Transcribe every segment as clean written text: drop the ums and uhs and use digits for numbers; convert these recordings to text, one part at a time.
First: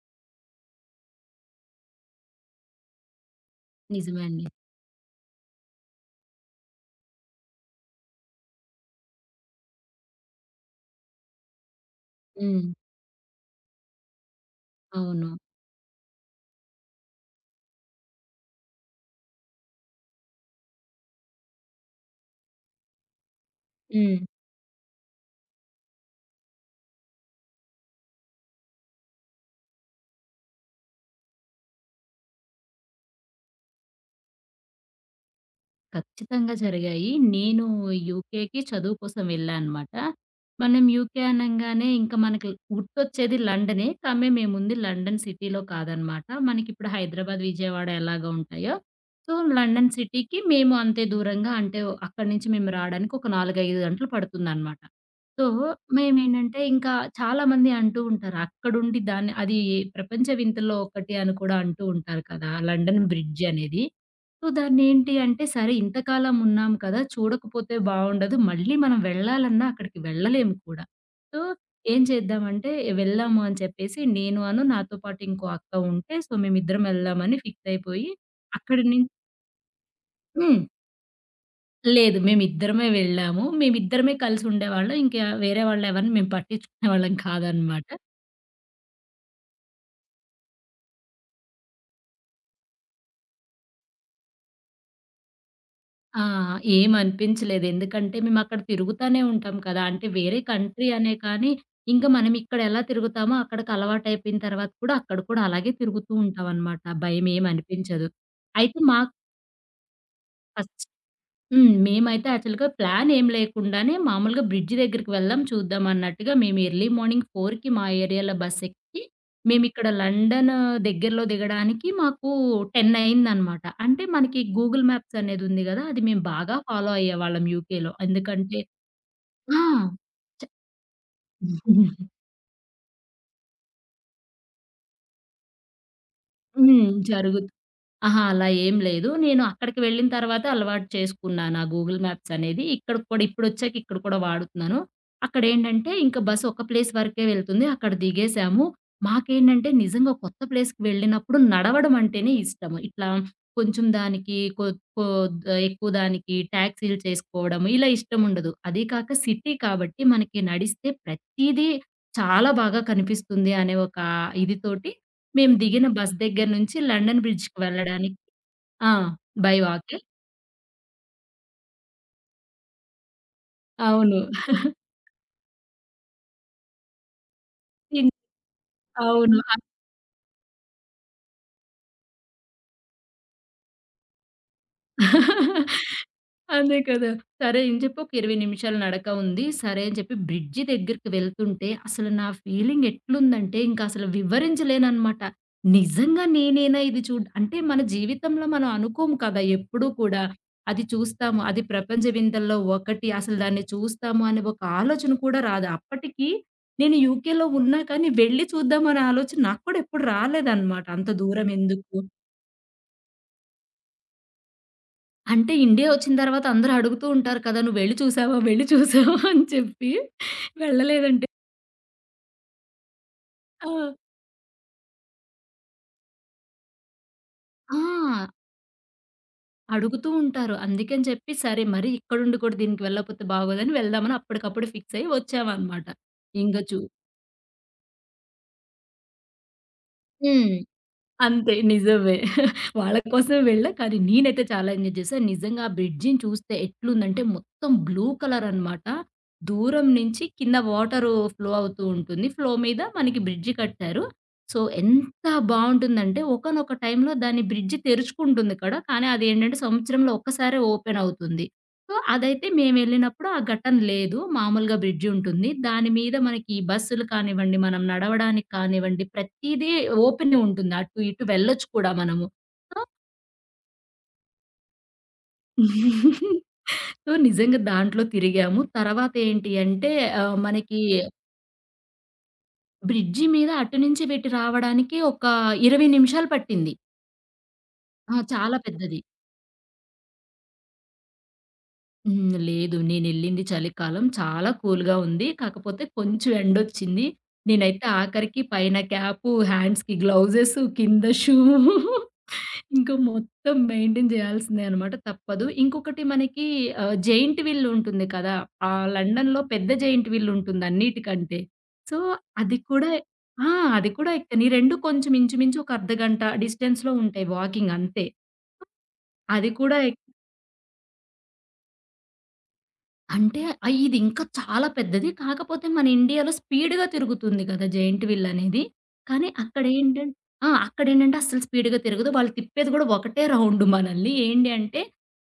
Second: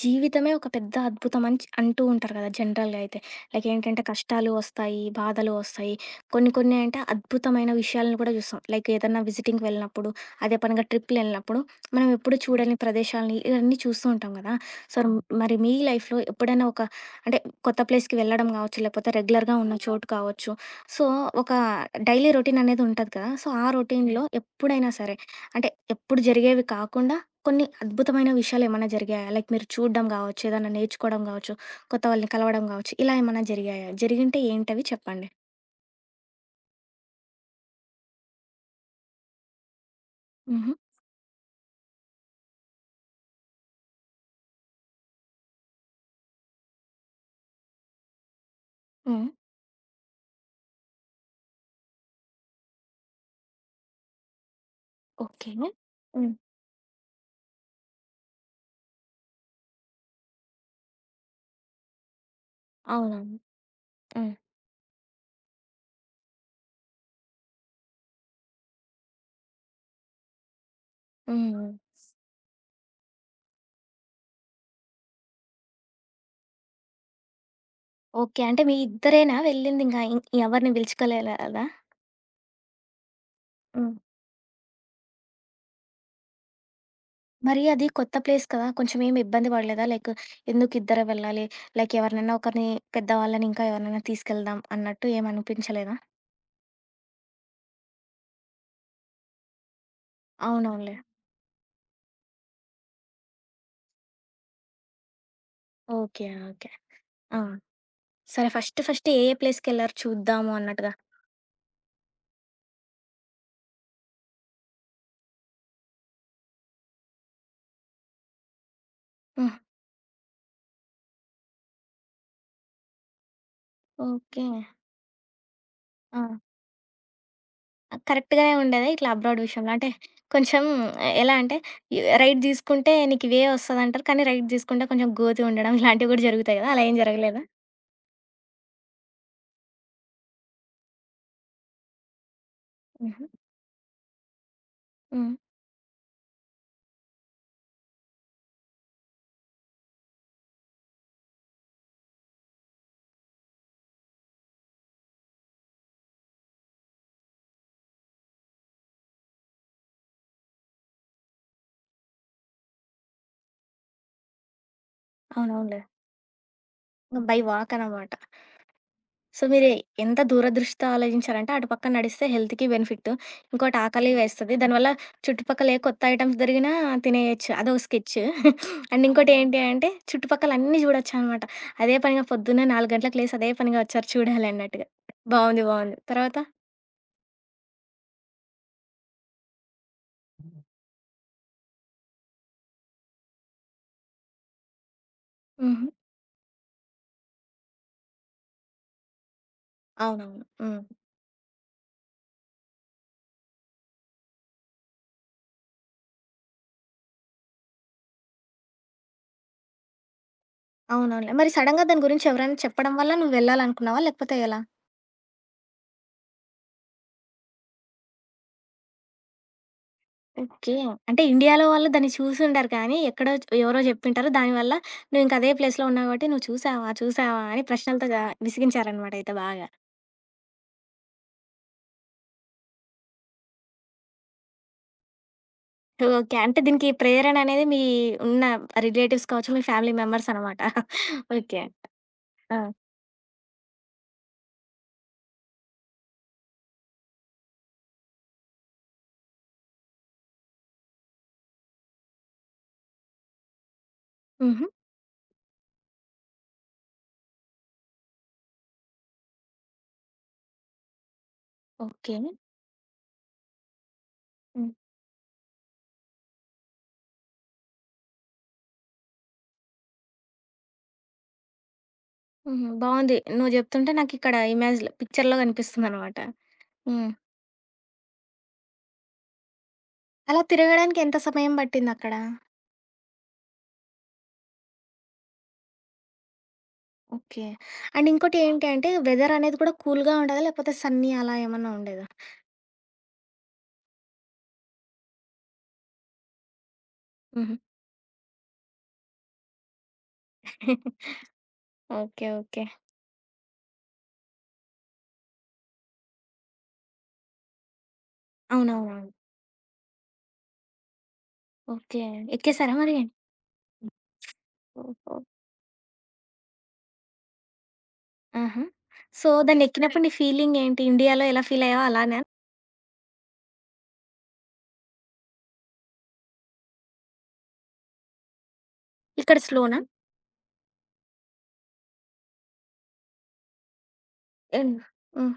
జీవితమే ఒక పెద్ద అద్భుతం అని అంటూ ఉంటారు కదా జనరల్గా అయితే. లైక్ ఏంటంటే నిజమే అండి. కష్టాలు వస్తాయి, బాధలు వస్తాయి. కొన్ని కొన్ని అంటే అద్భుతమైన విషయాలను కూడా చూస్తాం, లైక్ ఏదైనా విజిటింగ్కి వెళ్ళినప్పుడు, అదే పనిగా ట్రిప్లు వెళ్ళినప్పుడు మనం ఎప్పుడు హ్మ్. చూడని ప్రదేశాలని ఇవన్నీ చూస్తూ ఉంటాం కదా. సో అవును. అవును. మరి మీ లైఫ్లో ఎప్పుడైనా ఒక, అంటే, కొత్త ప్లేస్కి వెళ్ళడం కావచ్చు, లేకపోతే రెగ్యులర్గా ఉన్న చోటు కావచ్చు. సో ఒక డైలీ రొటీన్ అనేది ఉంటుంది కదా, సో ఆ రొటీన్లో హ్మ్. ఎప్పుడైనా సరే, అంటే ఎప్పుడు జరిగేవి కాకుండా కొన్ని అద్భుతమైన విషయాలేమన్నా జరిగాయా? లైక్ మీరు చూడ్డం గావచ్చు, ఏదన్నా నేర్చుకోవడం గావచ్చు, కొత్త వాళ్ళని కలవడం గావచ్చు, ఇలా ఏమన్నా జరిగాయా? జరిగింటే ఏంటవి చెప్పండి? ఖచ్చితంగా జరిగాయి. నేను యూకేకి చదువు కోసం వెళ్ళా అనమాట. హుహు. మనం యూకే అనంగానే ఇంకా మనకి గుర్తొచ్చేది లండనే. కానీ మేముంది లండన్ సిటీలో కాదనమాట. మనకిప్పుడు హైదరాబాద్, విజయవాడ ఎలాగా ఉంటాయో, హ్మ్. సో లండన్ సిటీకి మేము అంతే దూరంగా అంటే అక్కడి నుంచి మేము రాడానికి ఒక 4, 5 గంటలు పడుతుందనమాట. So okay. హ్మ్. మేమేంటంటే ఇంకా చాలామంది అంటూ ఉంటారు. అక్కడుండి దాన్ని అది ప్రపంచ వింతల్లో ఒకటి అని కూడా అంటూ ఉంటారు కదా! లండన్ అవునవును. బ్రిడ్జ్ అనేది. హ్మ్. సో, దాన్నేంటి అంటే సరే ఇంతకాలం ఉన్నాం కదా! చూడకపోతే బావుండదు. మళ్ళీ మనం వెళ్ళాలన్నా అక్కడికి వెళ్ళలేము కూడా. సో, హ్మ్. హ్మ్. ఏం చేద్దామంటే వెళ్ళాము అని చెప్పేసి నేను అను, నాతో పాటు ఇంకో అక్క ఉంటే సో, మేమిద్దరం ఎళ్దామని ఫిక్స్ అయిపోయి ఓకే. అంటే మీ అక్కడి నుం ఇద్దరేనా వెళ్ళిందింకా హ్మ్. ఎవరిని పిలుచుకోలేదా? లేదు. మేమిద్దరమే వెళ్ళాము. హ్మ్. మేమిద్దరమే కలిసి ఉండేవాళ్ళం. ఇంకా వేరే వాళ్ళెవరిని మేము పట్టించుకునేవాళ్ళం మరి కాదనమాట. అది కొత్త ప్లేస్ కదా! కొంచెం ఏమి ఇబ్బంది పడలేదా? లైక్ ఎందుకు ఇద్దరే వెళ్ళాలి? లైక్ ఎవరినైనా ఒకరిని, పెద్దవాళ్ళని ఇంకా ఎవరినైనా తీసుకెళ్దాం అన్నట్టు ఏమనిపించలేదా? ఆ! ఏమనిపించలేదు. ఎందుకంటే మేమక్కడ తిరుగుతానే ఉంటాం కదా! అంటే వేరే కంట్రీ అవునవునులే. అనే కానీ, ఇంకా మనం ఇక్కడ ఎలా తిరుగుతామో అక్కడికి అలవాటయిపోయిన తర్వాత కూడా అక్కడ కూడా అలాగే తిరుగుతూ ఓకే. ఓకే. ఉంటామనమాట. ఆ! భయమేమనిపించదు. సరే. అయితే ఫస్ట్ ఫస్ట్ మాకు ఏ ఏ ప్లేస్‌కెళ్లారు చూద్దాము ఫస్ట్ అన్నట్టుగా? హ్మ్. మేమైతే యాక్చువల్‌గా ప్లాన్ ఏం లేకుండానే మామూలుగా బ్రిడ్జ్ దగ్గరికి వెళ్దాం చూద్దాం అన్నట్టుగా మేము ఎర్లీ మార్నింగ్ 4:00కి మా ఏరియాలో బస్ ఎక్కి హ్మ్. మేమిక్కడ లండన్ దగ్గరలో దిగడానికి మాకు 10 అయిందనమాట. అంటే మనకి ఓకే. గూగుల్ మ్యాప్స్ అనేది ఉంది గదా! అది మేము ఆ! బాగా ఫాలో అయ్యేవాళ్ళం యూకేలో. కరెక్ట్ గానే ఎందుకంటే ఉండేదా ఇట్లా అబ్రాడ్ ఆ! విషయంలో? అంటే కొంచెం, ఎలా అంటే యు రైట్ తీసుకుంటే నీకు ఇవే వస్తదంటారు. కానీ రైట్ తీసుకుంటే కొంచెం గోతి ఉండడం ఇలాంటివి కూడా జరుగుతాయి కదా! అలా హ్మ్. ఏం జరుగు జరగలేదా? అహా! అలా ఏం లేదు. నేను అక్కడికి వెళ్ళిన తర్వాత అలవాటు చేసుకున్నాను. ఆ గూగుల్ మ్యాప్స్ అనేది. ఇక్కడికి కూడా హుహు. ఇప్పుడొచ్చాక ఇక్కడ కూడా వాడుతున్నాను. హ్మ్. అక్కడేంటంటే ఇంక బస్ ఒక ప్లేస్ వరకే వెళ్తుంది. అక్కడ దిగేసాము. మాకేంటంటే నిజంగా కొత్త ప్లేస్‌కి వెళ్ళినప్పుడు నడవడం అంటేనే ఇష్టము. ఇట్లా కొంచెం దానికి కొ కొద్ ఎక్కువ దానికి టాక్సీలు చేసుకోవడం ఇలా ఇష్టం ఉండదు. అదీ కాక సిటీ కాబట్టి మనకి నడిస్తే ప్రతీదీ చాలా బాగా కనిపిస్తుంది అనే ఒక ఇది తోటి మేము అవునవునులే. దిగిన బస్ దగ్గర నుంచి లండన్ బై బ్రిడ్జ్‌కి వాక్ అనమాట. వెళ్ళడానికి ఆ! సో, బై మీరు వాకే. ఎంత దూరదృష్టితో ఆలోచించారంటే, అటు పక్క నడిస్తే హెల్త్‌కి బెనిఫిట్. ఇంకోటి ఆకలి అవును. వేస్తది. దానివల్ల చుట్టుపక్కల ఏ కొత్త ఐటెమ్స్ దొరికినా తినేయొచ్చు. అదో ఇన్ స్కెచ్. అండ్ ఇంకోటి అవును. ఏంటి అంటే, చుట్టుపక్కల అన్నీ చూడొచ్చనమాట. అదే పనిగా పొద్దున్నే 4 గంటలకు లేసి అదే పనిగా వచ్చారు చూడాలి అన్నట్టుగా. బావుంది. బావుంది. తర్వాత? అదే కదా! సరే అని చెప్పి ఒక 20 నిమిషాల నడక ఉంది. సరే అని చెప్పి బ్రిడ్జి దగ్గరికి వెళ్తుంటే అసలు నా ఫీలింగ్ ఎట్లుందంటే ఇంకసలు వివరించలేననమాట. హుహు. నిజంగా నేనేనా ఇది అంటే మన జీవితంలో మనం అనుకోము కదా! ఎప్పుడూ కూడా. అవునవును. హ్మ్. అది చూస్తాము. అది ప్రపంచ వింతల్లో ఒకటి. అసలు దాన్ని చూస్తాము అనే ఒక ఆలోచన కూడా రాదు. అప్పటికి నేను యూకేలో ఉన్నా కానీ వెళ్లి చూద్దామనే ఆలోచన నాకు కూడా ఎప్పుడు రాలేదనమాట. అంత అవునవునులే. దూరం మరి సడెన్‌గా ఎందుకు? దాని గురించి ఎవరైనా చెప్పడం వల్ల నువ్వు వెళ్ళాలనుకున్నావా? లేకపోతే ఎలా? అంటే ఇండియా వచ్చిన తర్వాత అందరూ అడుగుతూ ఉంటారు కదా! "నువ్వెళ్లి చూసావా? వెళ్లి చూసావా?" అని చెప్పి ఓకే. అంటే వెళ్ళలేదంటే ఇండియాలో వాళ్ళు దాన్ని చూసుండరు కానీ, ఎక్కడో ఆ! ఎవరో జెప్పింటారు. దానివల్ల నువ్వు ఇంక అదే ప్లేస్‌లో ఉన్నావు కాబట్టి, నువ్వు చూసావా? చూసావా? అని ప్రశ్నలతో గా ఆ! విసిగించారనమాట అయితే బాగా. అడుగుతూ ఉంటారు. అందుకని చెప్పి సరే మరి ఇక్కడుండి కూడా దీనికి వెళ్ళకపోతే బాగోదని వెళ్దామని అప్పటికప్పుడు ఫిక్స్ అయ్యి వచ్చామనమాట. ఓకే. ఇంక అంటే చూ దీనికి ప్రేరణ అనేది మీ ఉన్న రిలేటివ్స్ కావచ్చు, మీ ఫ్యామిలీ మెంబర్స్ హ్మ్. అనమాట. అంతే. ఓకే. నిజమే. ఆ! వాళ్ళ కోసం వెళ్ళా. కానీ నేనైతే చాలా ఎంజాయ్ చేశా. నిజంగా ఆ బ్రిడ్జిని చూస్తే ఎట్లుందంటే మొత్తం బ్లూ కలర్ అనమాట. దూరం నుంచి కింద వాటరు ఫ్లో అవుతూ ఉంటుంది. ఫ్లో మీద మనకి బ్రిడ్జి కట్టారు. సో, హుహు. ఎంత బావుంటుందంటే ఒకానొక టైంలో దాని బ్రిడ్జి తెరుచుకుంటుంది ఇక్కడ. కానీ అదేంటంటే సంవత్సరంలో ఒక్కసారే ఓపెన్ అవుతుంది. So, okay. అదైతే మేమెళ్ళినప్పుడు ఆ ఘటన లేదు. హ్మ్. మామూలుగా బ్రిడ్జ్ ఉంటుంది. దాని మీద మనకి బస్సులు కానివ్వండి, మనం నడవడానికి కానివ్వండి, ప్రతీదీ ఓపెనే ఉంటుంది. అటు ఇటు వెళ్ళొచ్చు కూడా మనము. హుహు. సో, బావుంది. నువ్వు జెప్తుంటే నాకిక్కడ ఇమేజ్‌లో, పిక్చర్‌లో కనిపిస్తుందనమాట. సో, హ్మ్. నిజంగా దాంట్లో తిరిగాము. తర్వాత ఏంటి అంటే ఆహ్, అలా మనకి తిరగడానికి ఎంత సమయం పట్టిందక్కడ? బ్రిడ్జి మీద అటు నుంచి, ఇటు రావడానికి ఒక 20 నిమిషాలు పట్టింది. ఓకే. అండ్ ఆ! ఇంకోటి చాలా ఏంటి అంటే, పెద్దది. వెదర్ అనేది కూడా కూల్‌గా ఉండేదా? లేకపోతే సన్నీ అలా ఏమన్నా ఉండేదా? హ్మ్. లేదు. నేనెళ్ళింది చలికాలం. చాలా కూల్‌గా ఉంది. కాకపోతే కొంచెం ఎండొచ్చింది. హుహు. నేనైతే ఆఖరికి పైన క్యాపు, హ్యాండ్స్‌కి గ్లౌజెస్, కింద షూ ఓకే. ఓకే. ఇంకా మొత్తం మెయింటైన్ చేయాల్సిందే అనమాట. తప్పదు. ఇంకొకటి మనకి ఆహ్, జెయింట్ వీల్ ఉంటుంది కదా! ఆహ్, అవునవునవును. లండన్‌లో పెద్ద జెయింట్ వీల్ ఉంటుంది అన్నిటికంటే. So, okay. అది ఎక్కేసారా కూడా మరి? ఆ! అది కూడా ఎక్కాను. ఈ 2 కొంచెం ఓహో! ఇంచుమించు ఒక అర్ధగంట డిస్టెన్స్‌లో ఉంటాయి వాకింగ్ అంతే. ఆహా! సో, అది కూడా దాన్నెక్కినప్పుడు నీ ఫీలింగేంటి? ఇండియాలో ఎలా ఫీలయ్యావో అలానా? అంటే ఆహ్, ఇది ఇంకా చాలా పెద్దది. కాకపోతే మన ఇండియాలో స్పీడ్‌గా తిరుగుతుంది కదా! జెయింట్ వీల్ అనేది. కానీ ఇక్కడ స్లోనా? అక్కడేంటం ఆ! అక్కడేంటంటే అస్సలు స్పీడ్‌గా తిరగదు. వాళ్ళు తిప్పేది గూడా ఒకటే రౌండ్ మనల్ని. ఏంటి హ్మ్. అంటే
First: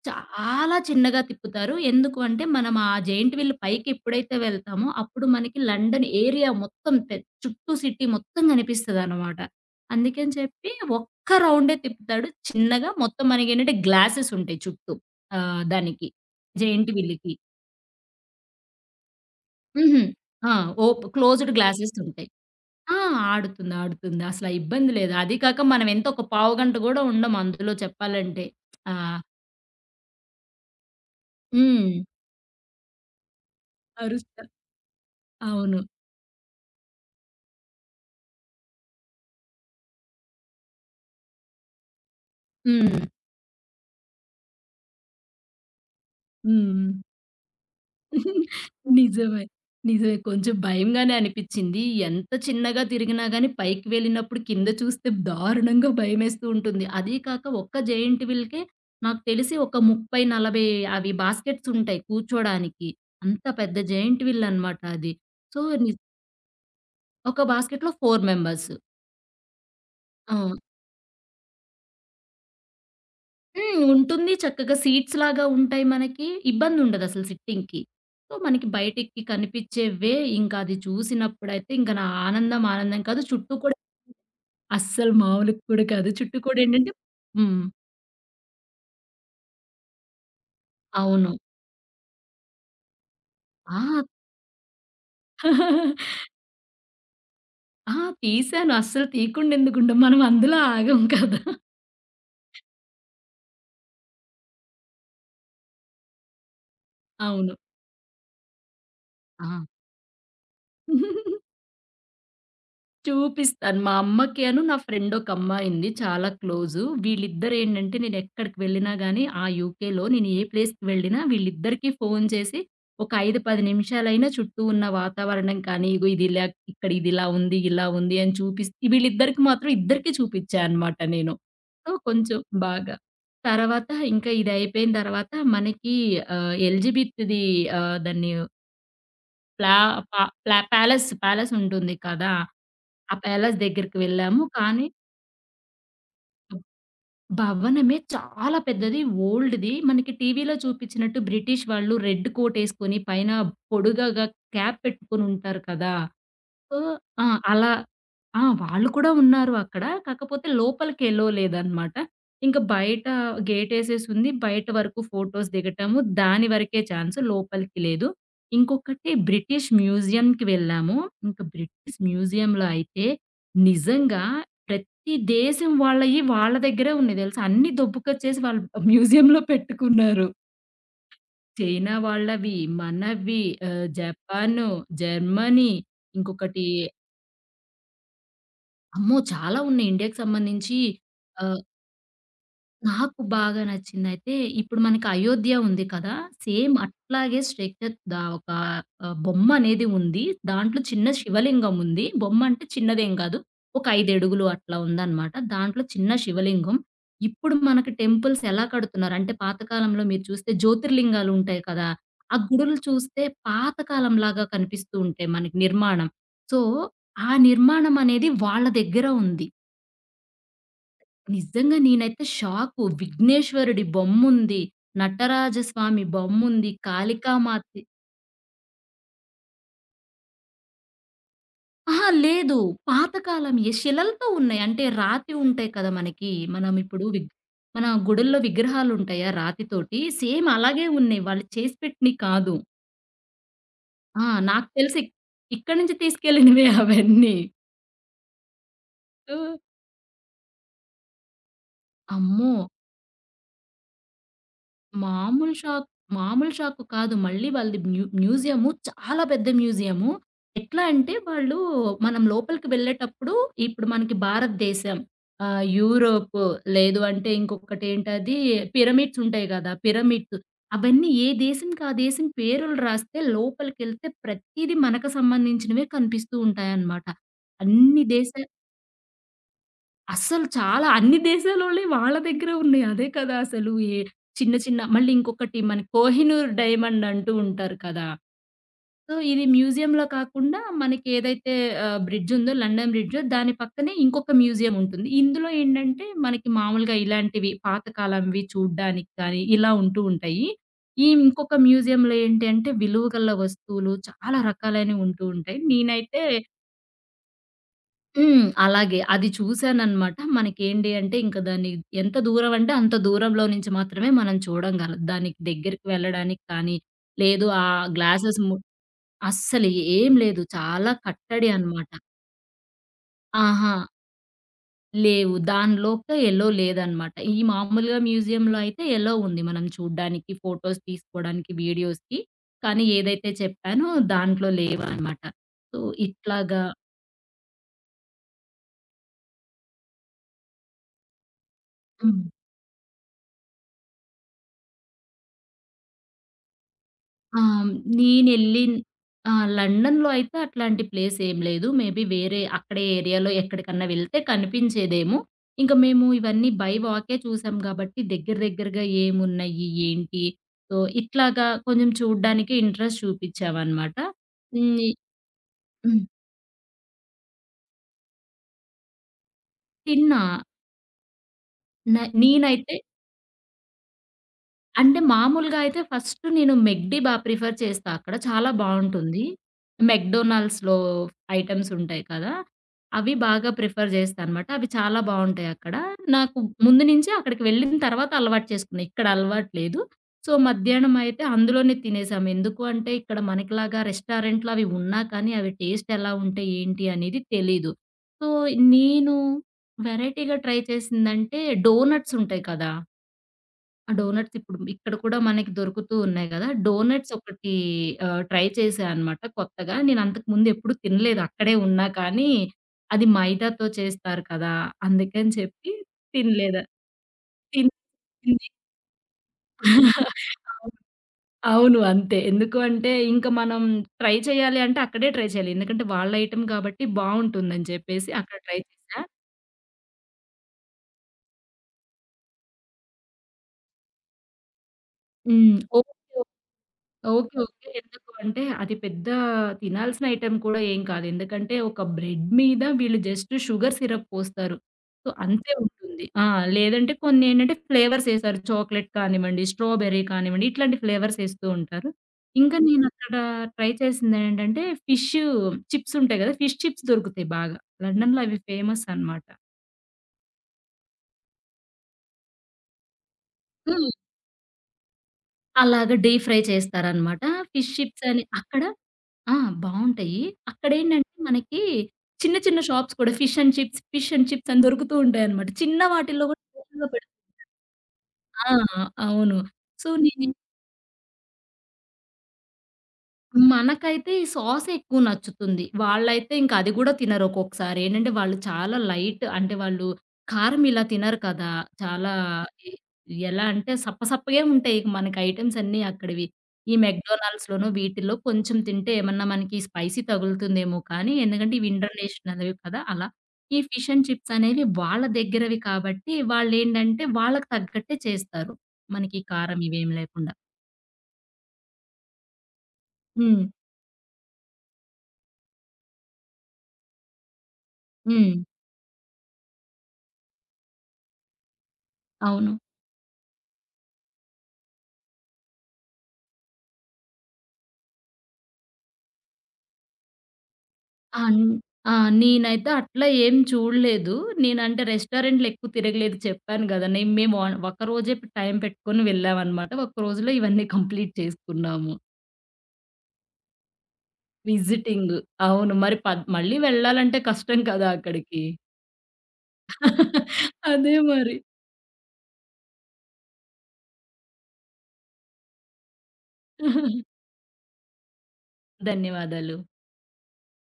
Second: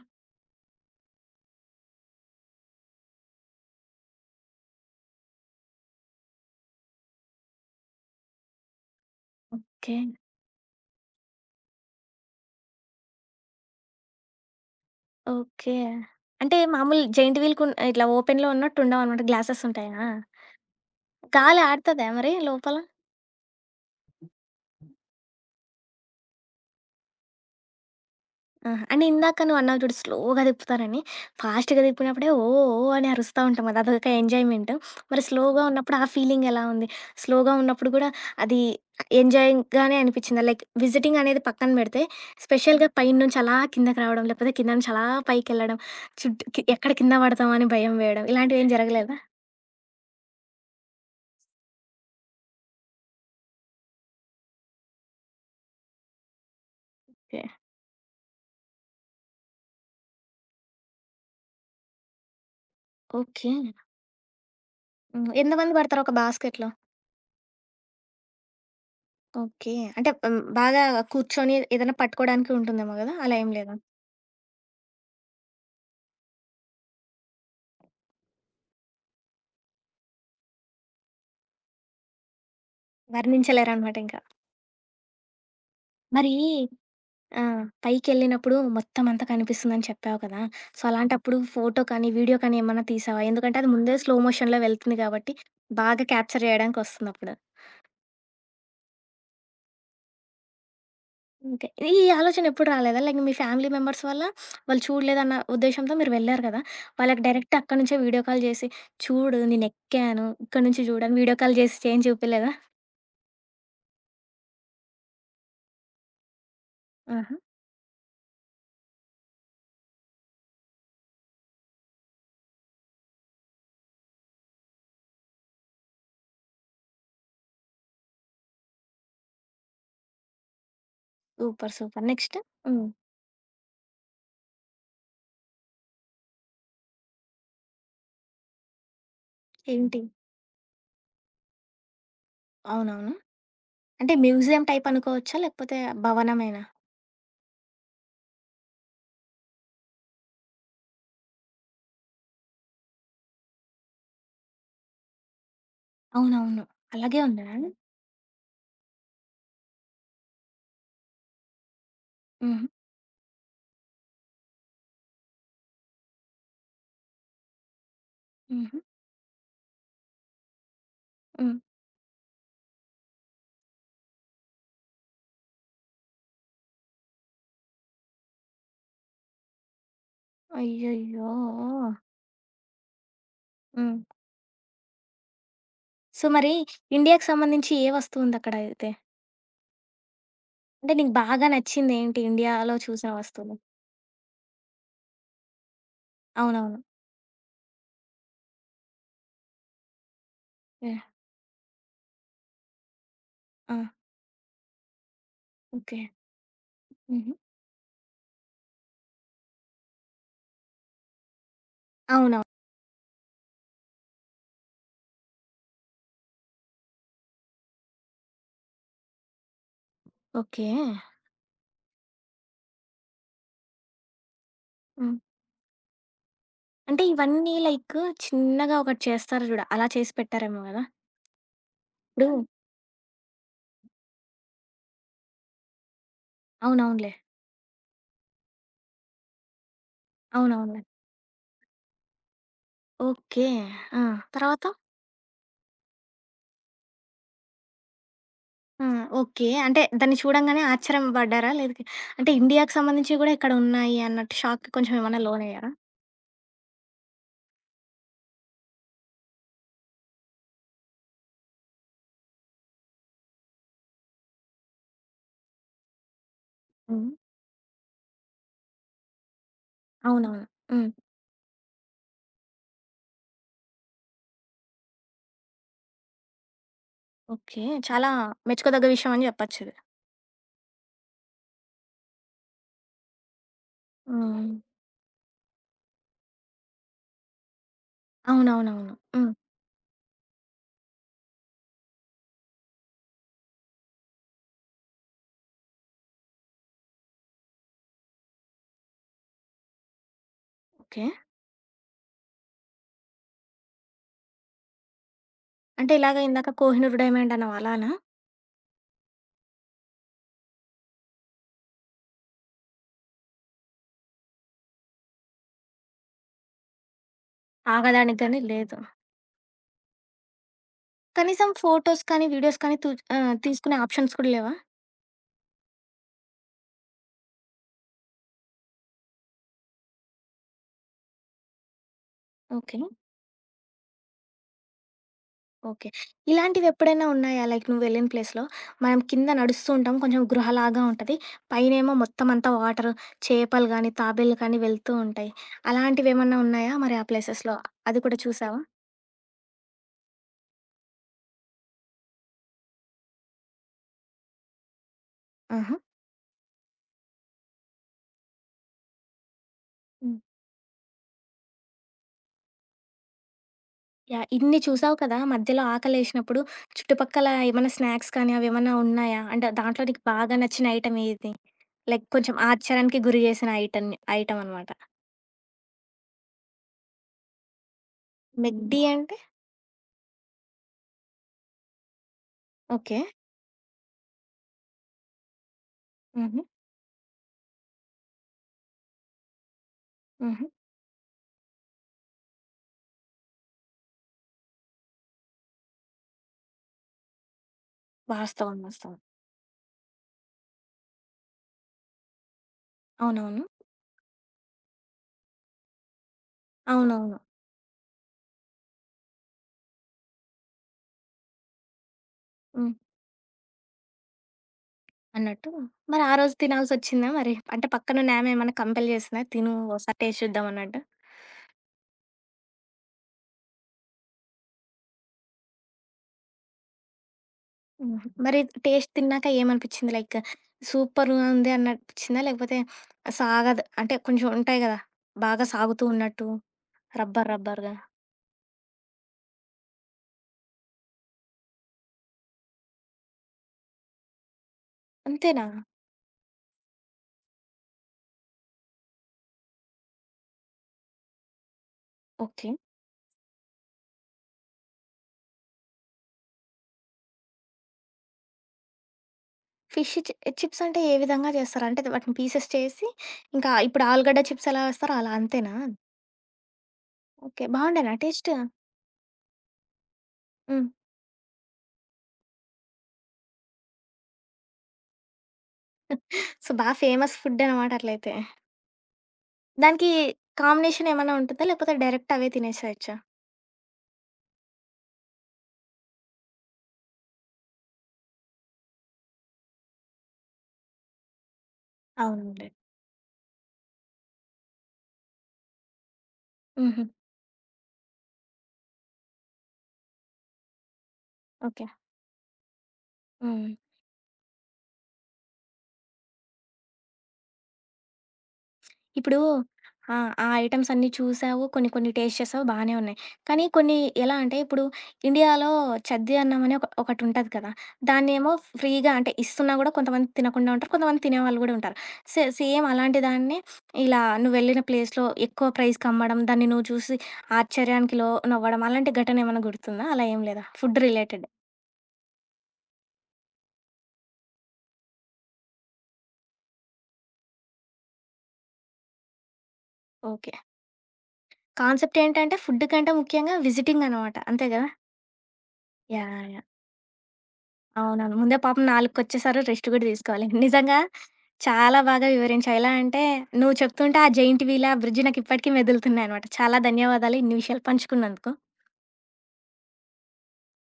చాలా చిన్నగా తిప్పుతారు. ఎందుకు అంటే మనం ఆ జెయింట్ వీల్ పైకి ఎప్పుడైతే వెళ్తామో అప్పుడు మనకి లండన్ ఏరియా మొత్తం చుట్టూ సిటీ మొత్తం కనిపిస్తదనమాట. ఓకే. అందుకని చెప్పి ఒక్క రౌండే తిప్పుతాడు చిన్నగా. మొత్తం మనకేంటంటే గ్లాసెస్ ఉంటాయి చుట్టూ. ఆహ్, ఓకే. దానికి అంటే జెయింట్ మామూలు వీల్‌కి. జెయింట్ వీల్‌కున్ ఇట్లా ఓపెన్‌లో ఉన్నట్టుండవనమాట. గ్లాసెస్ హుహు. ఉంటాయా? ఆ! ఓప్ క్లోజ్డ్ గాలి గ్లాసెస్ ఆడతదా ఉంటాయి. మరి లోపల? ఆ! ఆడుతుంది. ఆడుతుంది. అసల ఇబ్బంది లేదు. అది కాక మనం ఎంత ఒక పావుగంట గూడా ఉండం అందులో చెప్పాలంటే. ఆహా! ఆ! అంటే ఇందాక నువ్వన్నావు చూడు స్లోగా తిప్పుతారని. ఫాస్ట్‌గా హ్మ్. తిప్పినప్పుడే ఓ ఓ అని అరుస్తా ఉంటాం కదా! అదొక అరుస్తా. ఎంజాయ్‌మెంట్. మరి స్లోగా అవును. ఉన్నప్పుడు ఆ ఫీలింగ్ ఎలా ఉంది? స్లోగా ఉన్నప్పుడు కూడా అది ఎంజాయింగ్‌గానే అనిపిచ్చిందా? లైక్ విజిటింగ్ అనేది పక్కన పెడితే. హ్మ్. స్పెషల్‌గా హ్మ్. పైనుంచి అలా కిందకి రావడం, లేకపోతే కింద నుంచి అలా పైకెళ్ళడం, చుట్టూ కి హ్మ్. ఎక్కడ కింద పడతామా అని భయం వేయడం ఇలాంటివేం జరగలేదా? నిజమే. నిజమే. కొంచెం భయంగానే అనిపిచ్చింది. ఎంత చిన్నగా తిరిగినా గాని పైకి వెళ్ళినప్పుడు కింద చూస్తే దారుణంగా భయమేస్తూ ఉంటుంది. అదీ ఓకే. కాక ఒక్క జెయింట్ వీల్‌కే నాకు తెలిసి ఒక 30, 40 అవి బాస్కెట్స్ ఉంటాయి కూర్చోడానికి. అంత ఓకే. పెద్ద జెయింట్ వీల్ అనమాట అది. హ్మ్. సో, ఎంతమంది పడతారు ఒక బాస్కెట్‌లో? ఒక బాస్కెట్‌లో 4 మెంబర్స్. ఓకే. అంటే ఆ! హ్మ్, బాగా కూర్చొని ఏదైనా పట్టుకోవడానికి ఉంటుందేమో గదా! అలా ఏం లేదా? హ్మ్. ఉంటుంది. చక్కగా సీట్స్‌లాగా ఉంటాయి మనకి. ఇబ్బందుండదసలు సిట్టింగ్‌కి. సో, మనకి బయటికి కనిపిచ్చేవే. ఇంకా అది చూసినప్పుడైతే ఇంక నా ఆనందం, ఆనందం కాదు. చుట్టూ కూడా వర్ణించలేరనమాట ఇంక. అస్సలు మామూలుగా కూడా కాదు. మరీ చుట్టూ కూడా ఏంటంటే హ్మ్. పైకెళ్ళినప్పుడు మొత్తం అంతా కనిపిస్తుందని చెప్పావు కదా! సో, అవును. అలాంటప్పుడు ఫోటో కానీ, వీడియో కానీ ఏమన్నా తీసావా? ఎందుకంటే అది ముందే ఆ! స్లో మోషన్‌లో వెళ్తుంది కాబట్టి, బాగా క్యాప్చర్ చేయడానికొస్తుందప్పుడు. ఆ! తీశాను. అస్సలు తీయకుండా ఎందుకుండం. మనం అందులో ఆగం కదా! ఓకే. ఈ ఆలోచన ఎప్పుడు రాలేదా? లైక్ మీ ఫ్యామిలీ మెంబర్స్ వల్ల వాళ్ళు చూడలేదన్న ఉద్దేశ్యంతో మీరు వెళ్లారు కదా! వాళ్ళకి అవును. డైరెక్ట్ అక్కడి నుంచే వీడియో కాల్ చేసి, చూడు ఆ! నేనెక్కాను, ఇక్కడి నుంచి చూడని వీడియో కాల్ చేసి ఏం చూపిలేదా? చూపిస్తాను. మా అమ్మకిను నా ఫ్రెండ్ ఒక అమ్మాయుంది చాలా క్లోజు. ఆహా! వీళ్ళిద్దరేంటంటే నేనెక్కడికి వెళ్ళినా గాని ఆ యూకేలో నేను ఏ ప్లేస్‌కి వెళ్ళినా వీళ్ళిద్దరికీ ఫోను చేసి ఒక 5, 10 నిమిషాలైనా చుట్టూ ఉన్న వాతావరణం కానీ, ఇగో ఇదిలా ఇక్కడ ఇదిలా ఉంది, ఇలా ఉంది అని చూపిస్ వీళ్ళిద్దరికి మాత్రం ఇద్దరికీ చూపిచ్చా అనమాట నేను. సూపర్. So, super. నెక్స్ట్? కొంచెం హ్మ్. బాగా. తర్వాత ఇంకా ఇదయిపోయిన తర్వాత మనకి ఆహ్, ఎల్‌జిబిత్‌ది ఆహ్, దాన్ని ప్లా ఏంటి? పా ప్లా ప్యాలెస్, ప్యాలెసుంటుంది కదా! అవునవును. ఆ ప్యాలెస్ దగ్గరికి అంటే వెళ్ళాము. మ్యూజియం కానీ టైప్ అనుకోవచ్చా? లేకపోతే భవనమేనా? భవనమే చాలా పెద్దది. ఓల్డ్‌ది. మనకి టీవీలో చూపించినట్టు బ్రిటిష్ వాళ్ళు రెడ్ కోటేసుకొని పైన పొడుగగా క్యాప్ పెట్టుకొనుంటారు కదా! అవునవును. సో అలాగే ఆ! ఉందా? అలా ఆ! వాళ్ళు కూడా ఉన్నారు అక్కడ. కాకపోతే లోపలికెలో లేదనమాట. ఇంక హుహు. బయట గేటేసేసుంది. బయట వరకు ఫోటోస్ దిగటము. దాని వరకే ఛాన్స్. లోపలికి లేదు. హుహు. ఇంకొకటి బ్రిటిష్ మ్యూజియంకి వెళ్ళాము. ఇంక హ్మ్. బ్రిటిష్ మ్యూజియంలో అయితే నిజంగా ప్రతి దేశం వాళ్ళయి వాళ్ళ దగ్గరే ఉన్నాయి తెలుసా! అన్నీ దొబ్బుకొచ్చేసి వాళ్ళు మ్యూజియంలో పెట్టుకున్నారు. అయ్యయ్యో! చైనా వాళ్ళవి, మనవి, ఆహ్, హ్మ్. జపాను, జర్మనీ సో, మరి ఇంకొకటి ఇండియాకి సంబంధించి ఏ వస్తువుందక్కడ అయితే? అమ్మో! చాలా ఉన్నాయి ఇండియాకి సంబంధించి. అంటే నీకు బాగా ఆహ్, నచ్చిందేంటి ఇండియాలో చూసిన నాకు వస్తువులు? బాగా నచ్చిందయితే ఇప్పుడు మనకి 'అయోధ్య' ఉంది కదా! సేమ్ అవునవును. అట్లాగే స్ట్రక్చర్ ద ఒక ఆహ్, బొమ్మ అనేది ఉంది. దాంట్లో యాహ్! చిన్న శివలింగం ఉంది. బొమ్మ అంటే చిన్నదేం కాదు. ఆ! ఒక 5 అడుగులు అట్లా ఉందన్నమాట. దాంట్లో ఓకే. చిన్న శివలింగం. హుహు. ఇప్పుడు మనకి టెంపుల్స్ ఎలా కడుతున్నారు అంటే పాతకాలంలో మీరు చూస్తే జ్యోతిర్లింగాలు ఉంటాయి కదా! ఆ అవునవును. గుడులు చూస్తే పాతకాలంలాగా కనిపిస్తూ ఉంటాయి మనకి నిర్మాణం. సో, ఆ నిర్మాణం అనేది వాళ్ళ దగ్గర ఉంది. ఓకే. నిజంగా నేనైతే షాకు. విఘ్నేశ్వరుడి బొమ్ముంది. హ్మ్. నటరాజస్వామి బొమ్ముంది. అంటే ఇవన్నీ కాళికామాత లైక్ చిన్నగా ఒకటి చేస్తారు జూడు, అలా చేసి పెట్టారేమో గదా! అహా! ఇప్పుడు, లేదు. పాతకాలంయే శిలలతో ఉన్నాయి. అంటే రాతి ఉంటాయి కదా! మనకి. మనం ఇప్పుడు అవునవునులే. విగ్ మన గుడుల్లో విగ్రహాలుంటాయా రాతితోటి సేమ్ అవునవునులే. అలాగే ఉన్నాయి. వాళ్ళు చేసి పెట్టినయి కాదు. ఓకే. ఆ! ఆ! తర్వాత? నాకు తెలిసి ఇక్కడి నుంచి తీసుకెళ్ళినవే అవన్నీ. ఆ! So okay. అంటే దాన్ని చూడంగానే ఆశ్చర్యం పడ్డారా? లేదకి అంటే అమ్మో! ఇండియాకి సంబంధించివి గూడా ఇక్కడ ఉన్నాయి అన్నట్టు షాక్‌కి కొంచెం ఏమన్నా మామూలు లోనయ్యారా? షాక్ మామూలు షాక్ కాదు. మళ్ళీ వాళ్ళది మ్యూజియము చాలా పెద్ద మ్యూజియము. ఎట్లా అంటే వాళ్ళు మనం లోపలికి వెళ్ళేటప్పుడు ఇప్పుడు మనకి భారతదేశం, ఆహ్, యూరోప్ లేదు హ్మ్. అంటే ఇంకొకటేంటది పిరమిడ్స్ ఉంటాయి గదా! పిరమిడ్స్ అవునవును. హ్మ్. అవన్నీ ఏ దేశంకి ఆ దేశం పేరులు రాస్తే లోపలికెళ్తే ప్రతీది మనకు సంబంధించినవే కనిపిస్తూ ఉంటాయన్నమాట. ఓకే. అన్ని చాలా దేశ మెచ్చుకోదగ్గ విషయం అని జెప్పొచ్చిది. అస్సలు చాలా అన్ని దేశాలోళ్ళయి వాళ్ళ దగ్గరే ఉన్నాయి. అదే కదా అసలు. ఏ హ్మ్. చిన్న చిన్న మళ్ళీ ఇంకొకటి మనకి 'కోహినూర్ డైమండ్' అంటూ ఉంటారు కదా! అవునవునవును. సో, హ్మ్. ఇది మ్యూజియంలో కాకుండా మనకి ఏదైతే ఆహ్, బ్రిడ్జ్ ఉందో 'లండన్ బ్రిడ్జ్' దాని పక్కనే ఇంకొక మ్యూజియం ఉంటుంది. ఇందులో ఏంటంటే మనకి మామూలుగా ఇలాంటివి పాతకాలంవి చూడ్డానికి కానీ ఇలా ఉంటూ ఉంటాయి. ఈ ఓకే. ఇంకొక మ్యూజియంలో ఏంటి అంటే విలువ గల వస్తువులు చాలా రకాలైనవి ఉంటూ ఉంటాయి. అంటే ఇలాగ నేనైతే ఇందాక 'కోహినూర్ డైమండ్' అన్నావు అలానా? హ్మ్. అలాగే. అది చూసాననమాట. మనకేంటి అంటే ఇంక దాన్ని ఎంత దూరం అంటే అంత దూరంలో నుంచి మాత్రమే మనం చూడంగలం. దానికి దగ్గరికి వెళ్ళడానికి కానీ, లేదు ఆ ఆగడానికి గ్లాసెస్ గాని ము లేదు. అస్సలు ఏం లేదు. చాలా కట్టడి కనీసం అనమాట. ఫోటోస్ కానీ, వీడియోస్ కానీ ఆహా! తీసుకునే ఆప్షన్స్ కూడా లేవా? లేవు. దానిలోపల యెల్లో లేదనమాట. ఈ మామూలుగా మ్యూజియంలో అయితే యెల్లో ఉంది. మనం చూడ్డానికి, ఫోటోస్ తీసుకోవడానికి, వీడియోస్‌కి. ఓకే. కానీ ఏదైతే చెప్పానో దాంట్లో లేవనమాట. So, okay. ఇట్లాగా ఇలాంటివెప్పుడైనా ఉన్నాయా? లైక్ నువ్వెళ్ళిన ప్లేస్‌లో మనం కింద నడుస్తూ ఉంటాం. కొంచెం గృహలాగా ఉంటది. పైనేమో హ్మ్. మొత్తం అంతా వాటర్, చేపలు గానీ, తాబేళ్లు కానీ వెళ్తూ ఉంటాయి. అలాంటివేమన్నా ఉన్నాయా మరి ఆ ఆ! ప్లేసెస్‌లో? అది కూడా చూసావా? నేనెళ్ళిన్ ఆ! లండన్‌లో అయితే అట్లాంటి ప్లేస్ ఏం లేదు. మేబీ వేరే అక్కడే ఏరియాలో ఎక్కడికన్నా వెళ్తే కనిపించేదేమో. ఇంక ఆహా! మేము ఇవన్నీ బై వాకే చూసాం గాబట్టి దగ్గర దగ్గరగా ఏమున్నయి, హ్మ్. ఏంటి సో, ఇట్లాగా కొంచెం చూడ్డానికి ఇంట్రెస్ట్ చూపిచ్చామనమాట. యాహ్! ఇన్ని హ్మ్. చూసావు కదా! మధ్యలో హ్మ్. ఆకలేసినప్పుడు చుట్టుపక్కల ఏమన్నా స్నాక్స్ కానీ అవేమన్నా ఉన్నాయా? అంటే దాంట్లో నీకు తిన్నా. బాగా నచ్చిన ఐటెమ్ ఏది? న లైక్ కొంచెం నేనైతే ఆశ్చర్యానికి గురి చేసిన ఐటెమ్ ఐటెమ్ అనమాట. అంటే మామూలుగా అయితే ఫస్ట్ నేను మెక్‌డీ బా ప్రిఫర్ చేస్తా. అక్కడ హ్మ్. చాలా మెగ్డీ అంటే బావుంటుంది. మెక్‌డొనాల్డ్స్‌లో ఐటెమ్స్ ఉంటాయి కదా! ఓకే. అవి బాగా ప్రిఫర్ చేస్తానమాట. అవి చాలా బావుంటాయి అక్కడ. నాకు హుహు. ముందు నుంచే అక్కడికి వెళ్ళిన తర్వాత అలవాటు చేసుకున్నా. ఇక్కడ అలవాటు లేదు. సో, హుహు. మధ్యాహ్నం అయితే అందులోనే తినేసాం. ఎందుకు అంటే ఇక్కడ మనకిలాగా రెస్టారెంట్‌లో అవి ఉన్నా కానీ అవి టేస్ట్ ఎలా ఉంటాయి, ఏంటి అనేది తెలీదు. సో, వాస్తవం. వాస్తవం. నేను వెరైటీగా ట్రై చేసిందంటే డోనట్స్ ఉంటాయి కదా! అవునవును. ఆ! డోనట్స్ ఇప్పుడు ఇక్కడ కూడా మనకి దొరుకుతూ ఉన్నాయి గదా! డోనట్స్ అవునవును. ఒకటి ఆహ్, ట్రై చేశా అనమాట కొత్తగా. నేను అంతకుముందు ఎప్పుడు తినలేదు. అక్కడే ఉన్నా కానీ, హ్మ్. అది మైదాతో చేస్తారు కదా! అందుకని అన్నట్టు చెప్పి మరి ఆ రోజు తినలేదు. తినాల్సొచ్చిందా మరి? అంటే తిన్ పక్కనున్నామె తింది. ఏమన్నా కంపెల్ చేసిందా? తిను ఓసారి టేస్ట్ చూద్దాం అవును. అన్నట్టు. అవును. అంతే. ఎందుకు అంటే ఇంక మనం ట్రై చేయాలి అంటే అక్కడే ట్రై చేయాలి. ఎందుకంటే వాళ్ళ ఐటెమ్ కాబట్టి బావుంటుందని హుహు. చెప్పేసి అక్కడ మరి ట్రై టేస్ట్ చేశా. తిన్నాక ఏమనిపిచ్చింది? లైక్ సూపర్‌గా ఉంది అనిపిచ్చిందా? లేకపోతే సాగదు అంటే కొంచెం ఉంటాయి గదా! బాగా హ్మ్. సాగుతూ ఓట్స్ ఉన్నట్టు రబ్బర్ ఓకే. ఓకే. రబ్బర్‌గా ఎందుకు అంటే అది పెద్ద తినాల్సిన ఐటెమ్ కూడా ఏం కాదు. ఎందుకంటే ఒక బ్రెడ్ మీద వీళ్ళు జస్ట్ షుగర్ సిరప్ పోస్తారు. సో, అంతేనా? అంతే ఉంటుంది. ఆ! లేదంటే కొన్నేంటంటే ఫ్లేవర్స్ ఏసారు. చాక్లెట్ కానివ్వండి, స్ట్రాబెర్రీ కానివ్వండి ఇట్లాంటి ఫ్లేవర్స్ ఏస్తూ ఉంటారు. ఓకే. ఇంకా నేనక్కడ ట్రై చేసిందేంటంటే ఫిష్ చిప్స్ ఉంటాయి గదా! ఫిష్ చిప్స్ దొరుకుతాయి బాగా. లండన్‌లో అవి ఫేమస్ అనమాట. ఫిష్ చి చిప్స్ అంటే ఏ విధంగా చేస్తారు? అంటే వాటిని పీసెస్ చేసి, ఇంకా ఇప్పుడు హ్మ్. ఆలుగడ్డ చిప్స్ ఎలా వేస్తారో అలా అంతేనా? అలాగా డీప్ ఫ్రై చేస్తారనమాట. ఓకే. ఫిష్ బావుండేనా చిప్స్ అని టేస్ట్? అక్కడ ఆ! బావుంటాయి. హ్మ్. అక్కడేంటంటే మనకి చిన్న చిన్న షాప్స్ కూడా fish and chips, fish and chips అని దొరుకుతూ ఉంటాయన్నమాట. చిన్న వాటిల్లో కూడా సో, బా స్పెషల్‌గా పెడు ఫేమస్ ఫుడ్ అనమాట అట్లయితే. ఆ! అవును. సో, దానికి నేనేం కాంబినేషన్ ఏమన్నా ఉంటుందా? లేకపోతే డైరెక్ట్ అవే తినేసేయొచ్చా? మనకైతే ఈ సాసే ఎక్కువ నచ్చుతుంది. వాళ్ళైతే ఇంక అది గూడా తినరు ఒక్కొక్కసారి. ఏంటంటే వాళ్ళు చాలా లైట్ అంటే వాళ్ళు కారం ఇలా తినరు కదా! చాలా అవునండి. ఎ ఎలా అంటే సప్పసప్పగే ఉంటాయి ఇక మనకి ఐటెమ్స్ అన్నీ అక్కడివి. ఈ హుహు. మెక్‌డొనాల్డ్స్‌లోనో వీటిల్లో కొంచెం తింటే ఏమన్నా మనకి స్పైసీ తగులుతుందేమో కానీ ఎందుకంటే ఓకే. ఇవి ఇంటర్నేషనల్‌వి కదా! అలా. హ్మ్. ఈ ఫిష్ అండ్ చిప్స్ అనేవి వాళ్ళ దగ్గరవి కాబట్టి వాళ్ళేంటంటే వాళ్ళకి తగ్గట్టే చేస్తారు. ఇప్పుడు, మనకి కారం ఇవేమి ఆ! ఆ లేకుండా. ఐటెమ్స్ అన్నీ చూసావు. కొన్ని కొన్ని టేస్ట్ చేసావు బానే ఉన్నాయి. హ్మ్. కానీ కొన్ని, ఎలా అంటే ఇప్పుడు ఇండియాలో చద్ది అన్నం అని ఒకటుంటది కదా! దాన్నేమో హ్మ్. ఫ్రీగా అంటే ఇస్తున్నా గూడా కొంతమంది తినకుండా ఉంటారు. కొంతమంది తినేవాళ్ళు గూడా ఉంటారు. అవును. సేమ్ అలాంటి దాన్ని ఇలా నువ్వెళ్ళిన ప్లేస్‌లో ఎక్కువ ప్రైస్‌కి అమ్మడం, దాన్ని నువ్వు చూసి ఆశ్చర్యానికి లోనవ్వడం అలాంటి ఘటన ఏమన్నా గుర్తుందా? అలా ఏం లేదా? Food related. అన్ ఆ! నేనైతే అట్లా ఏం చూడలేదు. నేనంటే రెస్టారెంట్‌లెక్కువ తిరగలేదు చెప్పాను గదా! నేను మేము ఆన్ ఒక్కరోజే టైం పెట్టుకొని వెళ్ళామనమాట. ఒక్క రోజులో ఓకే. ఇవన్నీ కంప్లీట్ చేసుకున్నాము. కాన్సెప్ట్ ఏంటంటే ఫుడ్ కంటే ముఖ్యంగా విజిటింగ్ అనమాట. అంతే గదా! విజిటింగ్. అవును. మరి పద్ యాహ్! యాహ్! మళ్ళీ వెళ్ళాలంటే కష్టం కదా! అవునవును. ముందే అక్కడికి. పాపం 4 రెస్ట్ గూడా తీసుకోవాలి. నిజంగా అదే మరి. చాలా బాగా వివరించావు. ఎలా అంటే నువ్వు చెప్తుంటే ఆ జెయింట్ వీల్, ఆ బ్రిడ్జ్ నాకు ఇప్పటికి మెదులుతున్నాయనమాట. చాలా ధన్యవాదాలు ఇన్ని విషయాలు పంచుకున్నందుకు. ధన్యవాదాలు.